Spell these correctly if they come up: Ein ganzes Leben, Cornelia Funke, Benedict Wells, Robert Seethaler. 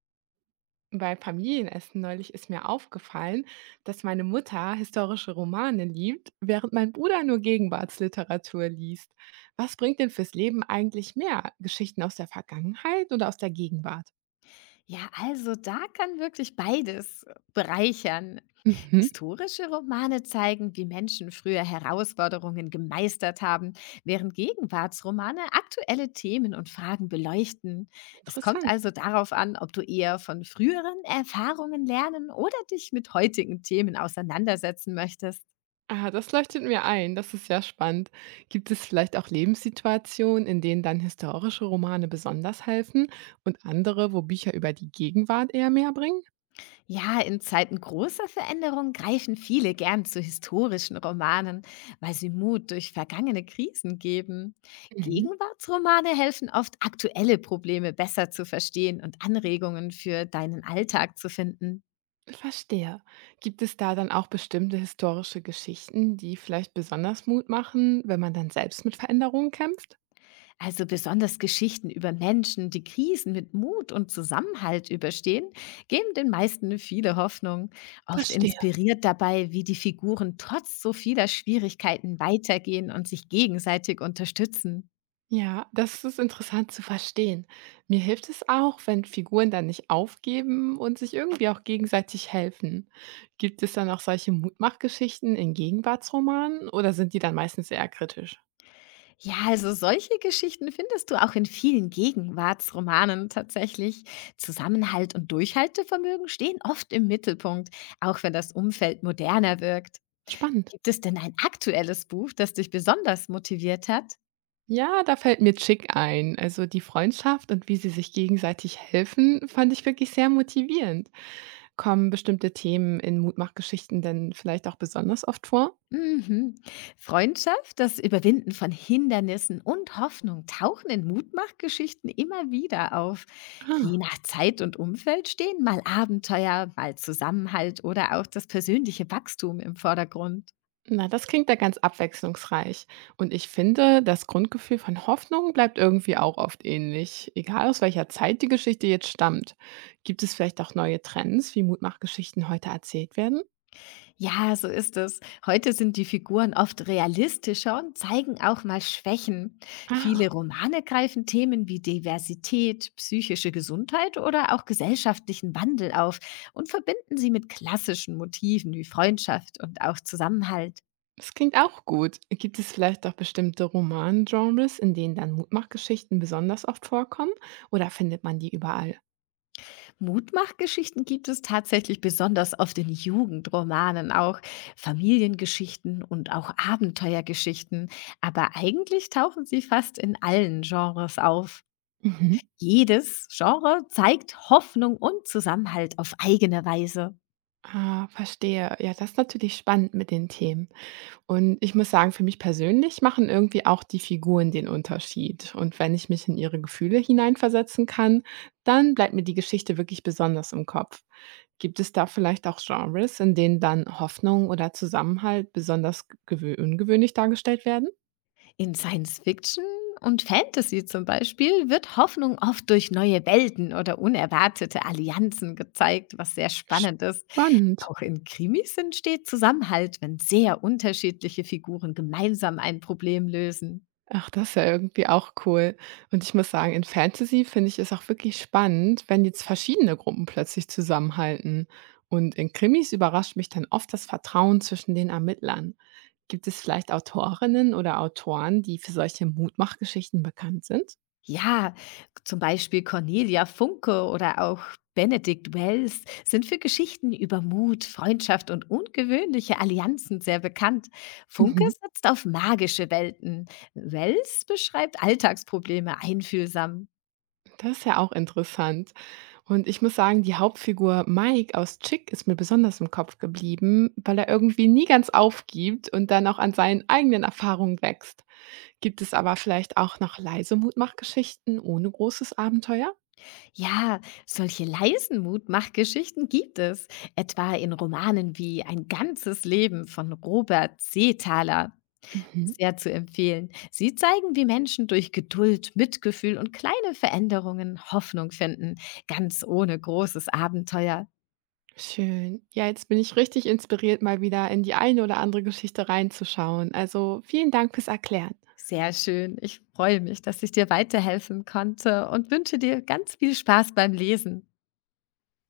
Bei Familienessen neulich ist mir aufgefallen, dass meine Mutter historische Romane liebt, während mein Bruder nur Gegenwartsliteratur liest. Was bringt denn fürs Leben eigentlich mehr? Geschichten aus der Vergangenheit oder aus der Gegenwart? Ja, also da kann wirklich beides bereichern. Mhm. Historische Romane zeigen, wie Menschen früher Herausforderungen gemeistert haben, während Gegenwartsromane aktuelle Themen und Fragen beleuchten. Es kommt Interessant. also darauf an, ob du eher von früheren Erfahrungen lernen oder dich mit heutigen Themen auseinandersetzen möchtest. Ah, das leuchtet mir ein. Das ist ja spannend. Gibt es vielleicht auch Lebenssituationen, in denen dann historische Romane besonders helfen und andere, wo Bücher über die Gegenwart eher mehr bringen? Ja, in Zeiten großer Veränderung greifen viele gern zu historischen Romanen, weil sie Mut durch vergangene Krisen geben. Mhm. Gegenwartsromane helfen oft, aktuelle Probleme besser zu verstehen und Anregungen für deinen Alltag zu finden. Verstehe. Gibt es da dann auch bestimmte historische Geschichten, die vielleicht besonders Mut machen, wenn man dann selbst mit Veränderungen kämpft? Also besonders Geschichten über Menschen, die Krisen mit Mut und Zusammenhalt überstehen, geben den meisten viele Hoffnung. Oft Verstehe. inspiriert dabei, wie die Figuren trotz so vieler Schwierigkeiten weitergehen und sich gegenseitig unterstützen. Ja, das ist interessant zu verstehen. Mir hilft es auch, wenn Figuren dann nicht aufgeben und sich irgendwie auch gegenseitig helfen. Gibt es dann auch solche Mutmachgeschichten in Gegenwartsromanen oder sind die dann meistens eher kritisch? Ja, also solche Geschichten findest du auch in vielen Gegenwartsromanen tatsächlich. Zusammenhalt und Durchhaltevermögen stehen oft im Mittelpunkt, auch wenn das Umfeld moderner wirkt. Spannend. Gibt es denn ein aktuelles Buch, das dich besonders motiviert hat? Ja, da fällt mir Chick ein. Also die Freundschaft und wie sie sich gegenseitig helfen, fand ich wirklich sehr motivierend. Kommen bestimmte Themen in Mutmachgeschichten denn vielleicht auch besonders oft vor? Mhm. Freundschaft, das Überwinden von Hindernissen und Hoffnung tauchen in Mutmachgeschichten immer wieder auf. Je Ah. nach Zeit und Umfeld stehen mal Abenteuer, mal Zusammenhalt oder auch das persönliche Wachstum im Vordergrund. Na, das klingt ja ganz abwechslungsreich. Und ich finde, das Grundgefühl von Hoffnung bleibt irgendwie auch oft ähnlich, egal aus welcher Zeit die Geschichte jetzt stammt. Gibt es vielleicht auch neue Trends, wie Mutmachgeschichten heute erzählt werden? Ja, so ist es. Heute sind die Figuren oft realistischer und zeigen auch mal Schwächen. Viele Ah. Romane greifen Themen wie Diversität, psychische Gesundheit oder auch gesellschaftlichen Wandel auf und verbinden sie mit klassischen Motiven wie Freundschaft und auch Zusammenhalt. Das klingt auch gut. Gibt es vielleicht auch bestimmte Roman-Genres, in denen dann Mutmachgeschichten besonders oft vorkommen? Oder findet man die überall? Mutmachgeschichten gibt es tatsächlich besonders oft in Jugendromanen auch, Familiengeschichten und auch Abenteuergeschichten, aber eigentlich tauchen sie fast in allen Genres auf. Mhm. Jedes Genre zeigt Hoffnung und Zusammenhalt auf eigene Weise. Ah, verstehe. Ja, das ist natürlich spannend mit den Themen. Und ich muss sagen, für mich persönlich machen irgendwie auch die Figuren den Unterschied. Und wenn ich mich in ihre Gefühle hineinversetzen kann, dann bleibt mir die Geschichte wirklich besonders im Kopf. Gibt es da vielleicht auch Genres, in denen dann Hoffnung oder Zusammenhalt besonders ungewöhnlich dargestellt werden? In Science Fiction und Fantasy zum Beispiel wird Hoffnung oft durch neue Welten oder unerwartete Allianzen gezeigt, was sehr spannend ist. Spannend. Auch in Krimis entsteht Zusammenhalt, wenn sehr unterschiedliche Figuren gemeinsam ein Problem lösen. Ach, das ist ja irgendwie auch cool. Und ich muss sagen, in Fantasy finde ich es auch wirklich spannend, wenn jetzt verschiedene Gruppen plötzlich zusammenhalten. Und in Krimis überrascht mich dann oft das Vertrauen zwischen den Ermittlern. Gibt es vielleicht Autorinnen oder Autoren, die für solche Mutmachgeschichten bekannt sind? Ja, zum Beispiel Cornelia Funke oder auch Benedict Wells sind für Geschichten über Mut, Freundschaft und ungewöhnliche Allianzen sehr bekannt. Funke Mhm. setzt auf magische Welten. Wells beschreibt Alltagsprobleme einfühlsam. Das ist ja auch interessant. Und ich muss sagen, die Hauptfigur Mike aus Chick ist mir besonders im Kopf geblieben, weil er irgendwie nie ganz aufgibt und dann auch an seinen eigenen Erfahrungen wächst. Gibt es aber vielleicht auch noch leise Mutmachgeschichten ohne großes Abenteuer? Ja, solche leisen Mutmachgeschichten gibt es, etwa in Romanen wie Ein ganzes Leben von Robert Seethaler. Mhm. Sehr zu empfehlen. Sie zeigen, wie Menschen durch Geduld, Mitgefühl und kleine Veränderungen Hoffnung finden, ganz ohne großes Abenteuer. Schön. Ja, jetzt bin ich richtig inspiriert, mal wieder in die eine oder andere Geschichte reinzuschauen. Also vielen Dank fürs Erklären. Sehr schön. Ich freue mich, dass ich dir weiterhelfen konnte und wünsche dir ganz viel Spaß beim Lesen.